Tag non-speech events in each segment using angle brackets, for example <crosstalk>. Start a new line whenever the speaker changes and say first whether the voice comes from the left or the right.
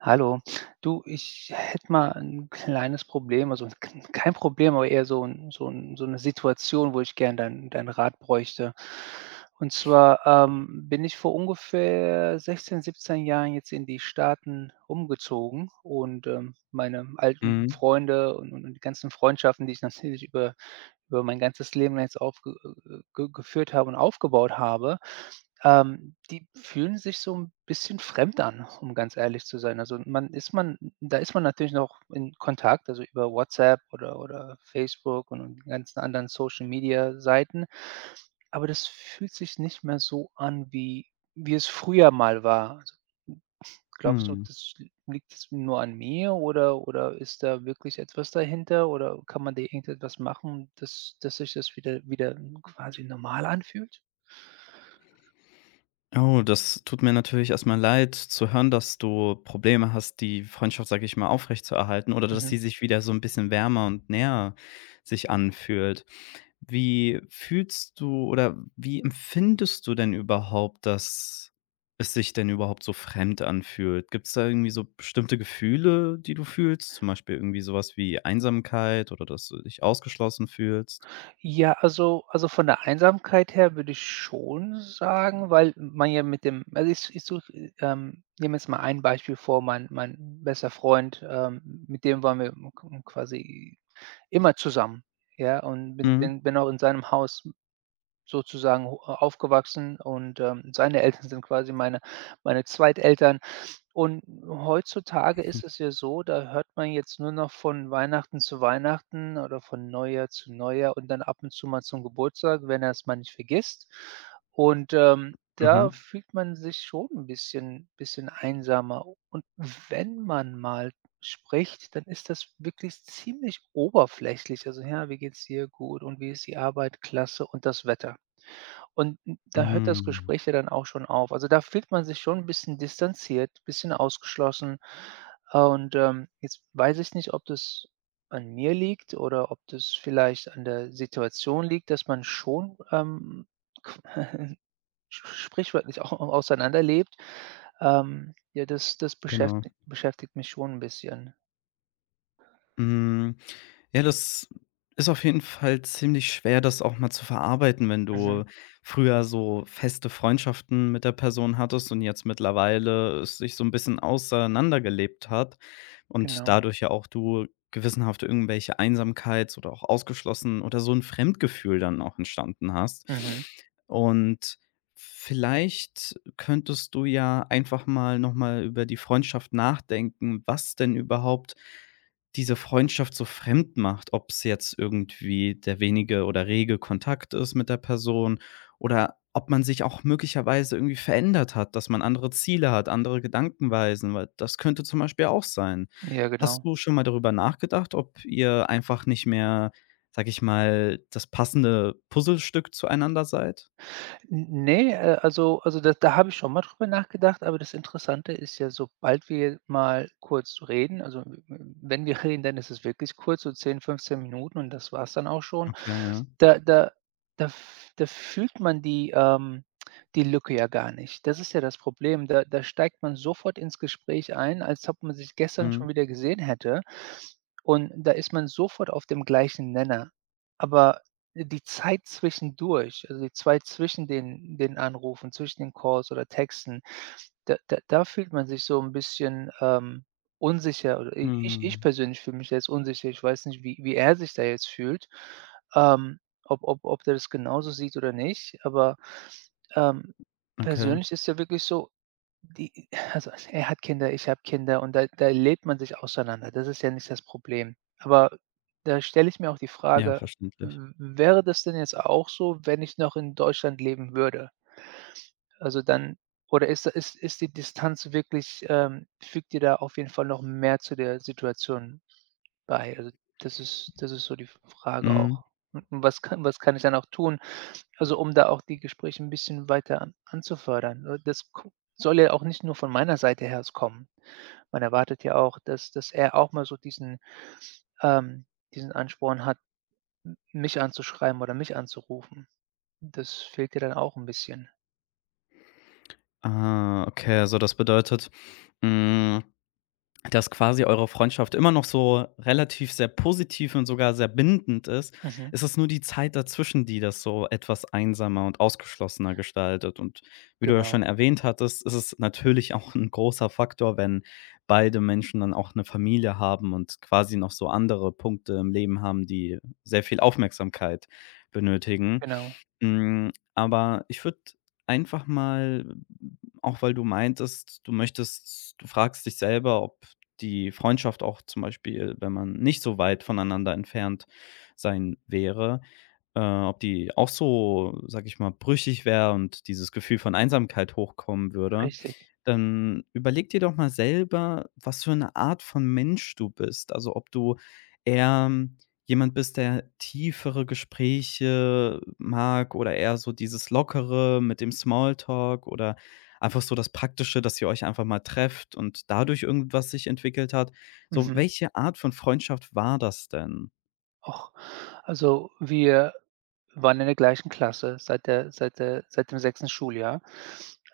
right: Hallo, <sniffs> du, ich hätte mal ein kleines Problem, also, kn kein Problem, aber eher so 'n so 'n so 'ne Situation, wo ich gerne deinen deinen Rat bräuchte. Und
left: <sniffs>
right: zwar, ähm, bin ich vor ungefähr 16, 17 Jahren jetzt in die Staaten umgezogen und, ähm, meine alten
left: Mhm.
right: Freunde und und die ganzen Freundschaften, die ich natürlich über über mein ganzes Leben jetzt aufge äh, äh, g geführt habe und aufgebaut habe, ähm, die fühlen sich so 'n bisschen fremd an, um ganz ehrlich zu sein. Also, man ist man da ist man natürlich noch in Kontakt, also, über WhatsApp oder oder Facebook und die ganzen anderen Social-Media-Seiten, aber das fühlt sich nicht mehr so an, wie wie es früher mal war. So glaubst du,
left: Mhm.
right: das l liegt's nur an mir oder oder ist da wirklich etwas dahinter oder kann man da irgendetwas machen, dass dass sich das wieder wieder quasi normal anfühlt?
left: Oh, das tut mir natürlich erstmal leid zu hören, dass du Probleme hast, die Freundschaft, sage ich mal aufrechtzuerhalten, oder dass
right: Mhm.
left: sie sich wieder so 'n bisschen wärmer und näher sich anfühlt. Wie fühlst du oder wie empfindest du denn überhaupt, dass es sich denn überhaupt so fremd anfühlt? Gibt's da irgendwie so bestimmte Gefühle, die du fühlst? Zum Beispiel irgendwie sowas wie Einsamkeit oder dass du dich ausgeschlossen fühlst?
right: Ja, also also, von der Einsamkeit her würde ich schon sagen, weil man ja mit dem also, ich ich suche ähm, nehme jetzt mal ein Beispiel vor. Mein mein bester Freund, ähm, mit dem waren wir m k m k quasi immer zusammen, ja, und bin
left: Mhm.
right: bin bin auch in seinem Haus sozusagen ho aufgewachsen und, ähm, seine Eltern sind quasi meine meine Zweiteltern. Und heutzutage
left: <snorts>
right: ist es ja so, da hört man jetzt nur noch von Weihnachten zu Weihnachten oder von Neujahr zu Neujahr und dann ab und zu mal zum Geburtstag, wenn er es mal nicht vergisst, und, ähm, da
left: Mhm.
right: fühlt man sich schon 'n bisschen bisschen einsamer und wenn man mal spricht, dann ist das wirklich ziemlich oberflächlich: „Also, ja, wie geht's dir?“ „Gut.“ „Und wie ist die Arbeit?“ „Klasse.“ „Und das Wetter?” Und n da hört das
left: Hm.
right: Gespräch ja dann auch schon auf also, da fühlt man sich schon 'n bisschen distanziert, bisschen ausgeschlossen und, ähm, jetzt weiß ich nicht, ob das an mir liegt oder ob das vielleicht an der Situation liegt, dass man schon, ähm, qu <chuckles> Sch Sprichwörtlich auch au auseinanderlebt, ähm, ja, das das
left: Genau.
right: beschäfti beschäftigt mich schon 'n bisschen.
left: Mhm, ja, das ist auf jeden Fall ziemlich schwer, das auch mal zu verarbeiten, wenn
right: Mhm.
left: du früher so feste Freundschaften mit der Person hattest und jetzt mittlerweile sich so 'n bisschen auseinandergelebt hat und
right: Genau.
left: dadurch ja auch du gewissenhaft irgendwelche Einsamkeit oder auch ausgeschlossen oder so 'n Fremdgefühl dann auch entstanden hast.
right: Mhm.
left: Und vielleicht könntest du ja einfach mal noch mal über die Freundschaft nachdenken, was denn überhaupt diese Freundschaft so fremd macht. Ob's jetzt irgendwie der wenige oder rege Kontakt ist mit der Person oder ob man sich auch möglicherweise irgendwie verändert hat, dass man andere Ziele hat, andere Gedankenweisen, weil das könnte zum Beispiel auch sein.
right: Ja,
left: Hast
right: genau.
left: du schon mal darüber nachgedacht, ob ihr einfach nicht mehr, sage ich mal, das passende Puzzlestück zueinander seid?
right: N Ne, äh, also also, da da habe ich schon mal drüber nachgedacht, aber das Interessante ist ja, sobald wir mal kurz reden also, w w wenn wir reden, dann ist es wirklich kurz, so 10, 15 Minuten und das war's dann auch schon,
left: Okay, ja.
right: da da da f da fühlt man die, ähm, die Lücke ja gar nicht das ist ja das Problem. Da da steigt man sofort ins Gespräch ein, als ob man sich gestern
left: Mhm.
right: schon wieder gesehen hätte. Und da ist man sofort auf dem gleichen Nenner, aber die Zeit zwischendurch also, die Zeit zwischen den den Anrufen, zwischen den Calls oder Texten, da da da fühlt man sich so 'n bisschen, ähm, unsicher oder i ich ich
left: Mhm.
right: persönlich fühle mich da jetzt unsicher. Ich weiß nicht, wie wie er sich da jetzt fühlt. Ähm, ob ob ob der das genauso sieht oder nicht, aber, ähm,
left: Okay.
right: persönlich ist's ja wirklich so, die also also, er hat Kinder, ich habe Kinder und da da lebt man sich auseinander. Das ist ja nicht das Problem. Aber da stelle ich mir auch die
left: Ja,
right: Frage:
left: verständlich.
right: „W w wäre das denn jetzt auch so, wenn ich noch in Deutschland leben würde?“ Also, dann oder ist ist ist die Distanz wirklich ähm, fügt die da auf jeden Fall noch mehr zu der Situation bei, also, das ist das ist so die F Frage
left: Mhm.
right: auch. Und was kann was kann ich denn auch tun, also, um da auch die Gespräche 'n bisschen weiter anzufördern n das guck soll ja auch nicht nur von meiner Seite her so kommen. Man erwartet ja auch, dass dass er auch mal so diesen ähm, diesen Ansporn hat, m mich anzuschreiben oder mich anzurufen. Das fehlt ja dann auch 'n bisschen.
left: Ah, okay. Also, das bedeutet, hm, dass quasi eure Freundschaft immer noch so relativ sehr positiv und sogar sehr bindend ist
right: Mhm.
left: ist es nur die Zeit dazwischen, die das so etwas einsamer und ausgeschlossener gestaltet, und wie du ja
right: Genau.
left: schon erwähnt hattest, ist es natürlich auch 'n großer Faktor, wenn beide Menschen dann auch 'ne Familie haben und quasi noch so andere Punkte im Leben haben, die sehr viel Aufmerksamkeit benötigen.
right: Genau.
left: Hm, aber ich würde einfach mal m auch, weil du meintest, du möchtest du fragst dich selber, ob die Freundschaft auch zum Beispiel, wenn man nicht so weit voneinander entfernt sein wäre äh, ob die auch so, sage ich mal, brüchig wäre und dieses Gefühl von Einsamkeit hochkommen würde.
right: Richtig.
left: Dann überlege dir doch mal selber, was für 'ne Art von Mensch du bist, also, ob du eher jemand bist, der tiefere Gespräche mag, oder eher so dieses Lockere mit dem Smalltalk oder einfach so das Praktische, dass ihr euch einfach mal trefft und dadurch irgendwas sich entwickelt hat, so
right: Mhm.
left: welche Art von Freundschaft war das denn?
right: Och, also, wir waren in der gleichen Klasse seit der seit der seit dem 6. Schuljahr.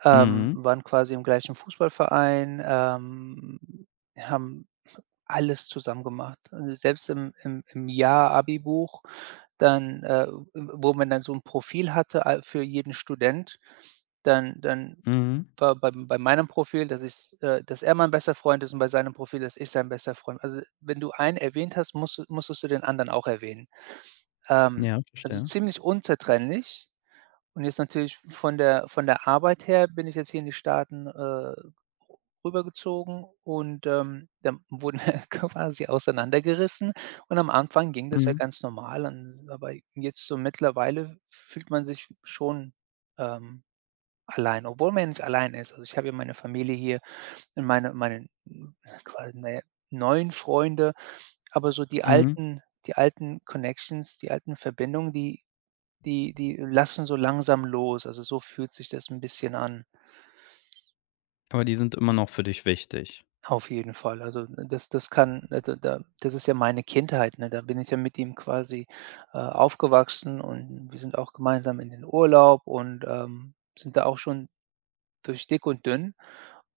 right: Ähm,
left: Mhm.
right: waren quasi im gleichen Fußballverein, ähm, haben <snorts> alles zusammen gemacht. Selbst im im im Jahr-Abibuch, dann, äh, w wo man dann so 'n Profil hatte al für jeden Student, dann dann
left: Mhm.
right: bei bei bei meinem Profil, dass ich äh, dass er mein bester Freund ist, und bei seinem Profil, dass ich sein bester Freund also, wenn du einen erwähnt hast, musst du musstest du den anderen auch erwähnen. Ähm,
left: Ja,
right: also,
left: verstehe.
right: ziemlich unzertrennlich und jetzt natürlich von der von der Arbeit her bin ich jetzt hier in die Staaten, äh, rü rübergezogen und, ähm, dann wurden <snorts> quasi auseinandergerissen und am Anfang ging das ja
left: Mhm.
right: ganz normal an aber jetzt so mittlerweile f fühlt man sich schon, ähm, allein, obwohl man nicht alleine ist. Also, ich habe ja meine Familie hier in meine meinen, hm, quasi, na ja, neuen Freunde, aber so die
left: Mhm.
right: alten die alten Connections, die alten Verbindungen, die die die lassen so langsam los. Also, so fühlt sich das 'n bisschen an.
left: Aber die sind immer noch für dich wichtig.
right: Auf jeden Fall. Also, das das kann da da das ist ja meine Kindheit, ne, da bin ich ja mit ihm quasi, äh, aufgewachsen und wir sind auch gemeinsam in den Urlaub und, ähm, sind da auch schon durch dick und dünn,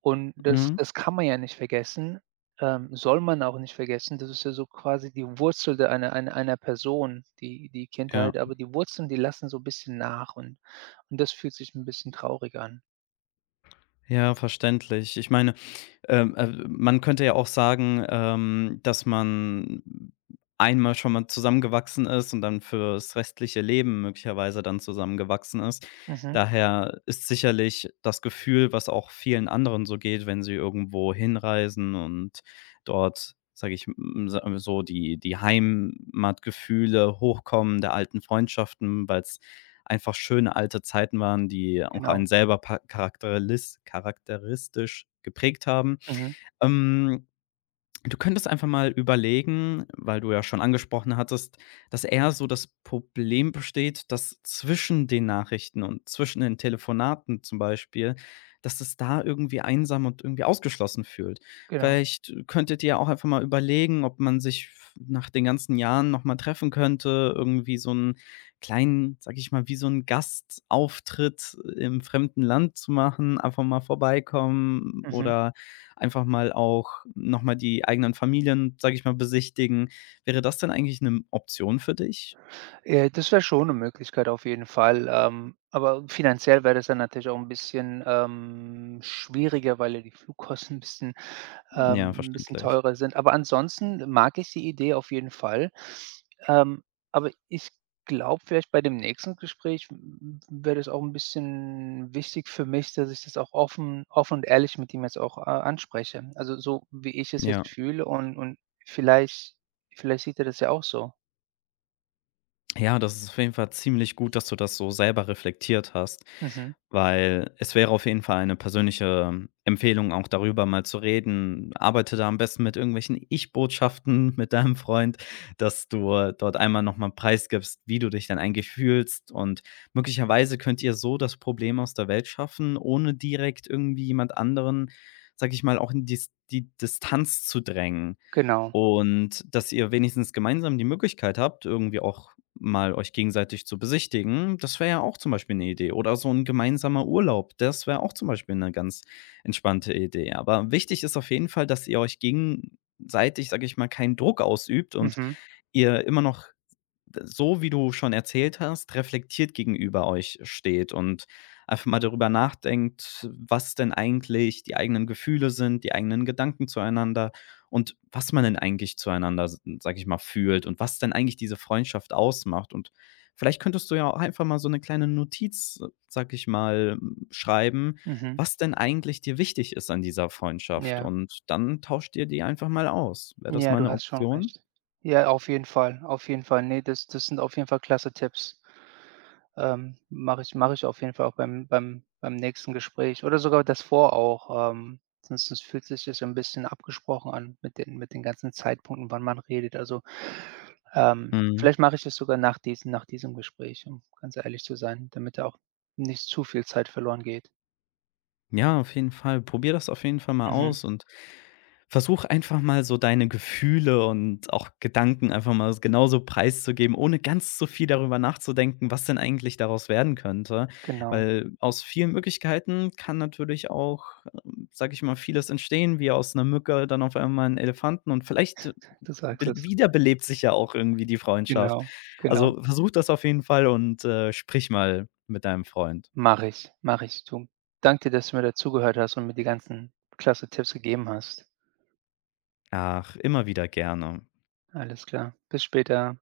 right: und das
left: Mhm.
right: das kann man ja nicht vergessen, ähm, soll man auch nicht vergessen. Das ist ja so quasi die Wurzel der einer einer einer Person, die die
left: Ja.
right: Kindheit, aber die Wurzeln, die lassen so bisschen nach und und das fühlt sich 'n bisschen traurig an.
left: Ja, verständlich. Ich meine, ähm, äh, man könnte ja auch sagen, ähm, dass man einmal schon mal zusammengewachsen ist und dann für's restliche Leben möglicherweise dann zusammengewachsen ist.
right: Mhm.
left: Daher ist sicherlich das Gefühl, was auch vielen anderen so geht, wenn sie irgendwohin reisen und dort, sage ich m sa so die die Heimatgefühle hochkommen der alten Freundschaften, weil's einfach schöne alte Zeiten waren, die auch einen
right: Genau.
left: selber pa charaktelis charakteristisch geprägt haben.
right: Mhm.
left: Ähm, du könntest einfach mal überlegen, weil du ja schon angesprochen hattest, dass eher so das Problem besteht, dass zwischen den Nachrichten und zwischen den Telefonaten zum Beispiel, dass es da irgendwie einsam und irgendwie ausgeschlossen fühlt.
right: Genau.
left: Vielleicht, äh, könntet ihr ja auch einfach mal überlegen, ob man sich v nach den ganzen Jahren nochmal treffen könnte. Irgendwie so 'n kleinen, sage ich mal, wie so 'n Gastauftritt im fremden Land zu machen, einfach mal vorbeikommen
right: Mhm.
left: oder einfach mal auch nochmal die eigenen Familien, sage ich mal, besichtigen. Wäre das denn eigentlich 'ne m Option für dich?
right: Äh, das wäre schon 'ne Möglichkeit auf jeden Fall, ähm, aber finanziell wäre das dann natürlich auch 'n bisschen, ähm, schwieriger, weil ja die Flugkosten bisschen
left: Ja,
right: ähm, 'n bisschen
left: verständlich.
right: teurer sind, aber ansonsten mag ich die Idee auf jeden Fall. Ähm, aber ich glaube, vielleicht bei dem nächsten Gespräch w w wäre das auch 'n bisschen wichtig für mich, dass ich das auch offen offen und ehrlich mit ihm jetzt auch a anspreche, also, so wie ich es jetzt
left: Ja.
right: fühle und und vielleicht vielleicht sieht er das ja auch so.
left: Ja, das ist auf jeden Fall ziemlich gut, dass du das so selber reflektiert hast,
right: Mhm.
left: weil es wäre auf jeden Fall 'ne persönliche Empfehlung, auch darüber mal zu reden. Arbeite da am besten mit irgendwelchen Ich Botschaften mit deinem Freund, dass du dort einmal noch mal preisgibst, wie du dich dann eigentlich fühlst und möglicherweise könnt ihr so das Problem aus der Welt schaffen, ohne direkt irgendwie jemand anderen, sage ich mal auch in dis die Distanz zu drängen
right: Genau.
left: und, dass ihr wenigstens gemeinsam die Möglichkeit habt, irgendwie auch mal euch gegenseitig zu besichtigen. Das wäre ja auch zum Beispiel 'ne Idee oder so 'n gemeinsamer Urlaub. Das wäre auch zum Beispiel 'ne ganz entspannte Idee. Aber wichtig ist auf jeden Fall, dass ihr euch gegenseitig, sage ich mal, keinen Druck ausübt und
right: Mhm.
left: ihr immer noch d so wie du schon erzählt hast, reflektiert gegenüber euch steht und einfach mal darüber nachdenkt, was denn eigentlich die eigenen Gefühle sind die eigenen Gedanken zueinander und was man denn eigentlich zueinander, s sage ich mal fühlt und was denn eigentlich diese Freundschaft ausmacht und vielleicht könntest du ja auch einfach mal so 'ne kleine Notiz, sage ich mal, hm, schreiben,
right: Mhm.
left: was denn eigentlich dir wichtig ist an dieser Freundschaft
right: Ja.
left: und dann tauscht dir die einfach mal aus. Wäre das
right: Ja,
left: mal
right: du
left: 'ne
right: hast schon
left: Option?
right: recht. Ja, auf jeden Fall, auf jeden Fall. Ne, das das sind auf jeden Fall klasse Tipps. Ähm, mache ich, mache ich auf jeden Fall auch beim beim beim nächsten Gespräch oder sogar das vor auch, ähm, sonst das fühlt sich ja so 'n bisschen abgesprochen an mit den mit den ganzen Zeitpunkten, wann man redet, also, ähm,
left: Mhm.
right: vielleicht mache ich das sogar nach diesem nach diesem Gespräch, um ganz ehrlich zu sein, damit da auch nicht zu viel Zeit verloren geht.
left: Ja, auf jeden Fall. Probiere das auf jeden Fall mal
right: Mhm.
left: aus und versuche einfach mal so deine Gefühle und auch Gedanken einfach mal s genauso preiszugeben, ohne ganz so viel darüber nachzudenken, was denn eigentlich daraus werden könnte,
right: Genau.
left: weil aus vielen Möglichkeiten kann natürlich auch, ähm, sage ich mal, vieles entstehen wie aus 'ner Mücke, dann auf einmal 'n Elefanten und vielleicht
right: <chuckles> Du sagst
left: bel
right: es.
left: wiederbelebt sich ja auch irgendwie die Freundschaft.
right: Genau, genau.
left: Also, versuche das auf jeden Fall und, äh, sprich mal mit deinem Freund.
right: Mache ich, mache ich. <unintelligible> Danke, dass du mir da zugehört hast und mir die ganzen klasse Tipps gegeben hast.
left: Ach, immer wieder gerne.
right: Alles klar. Bis später.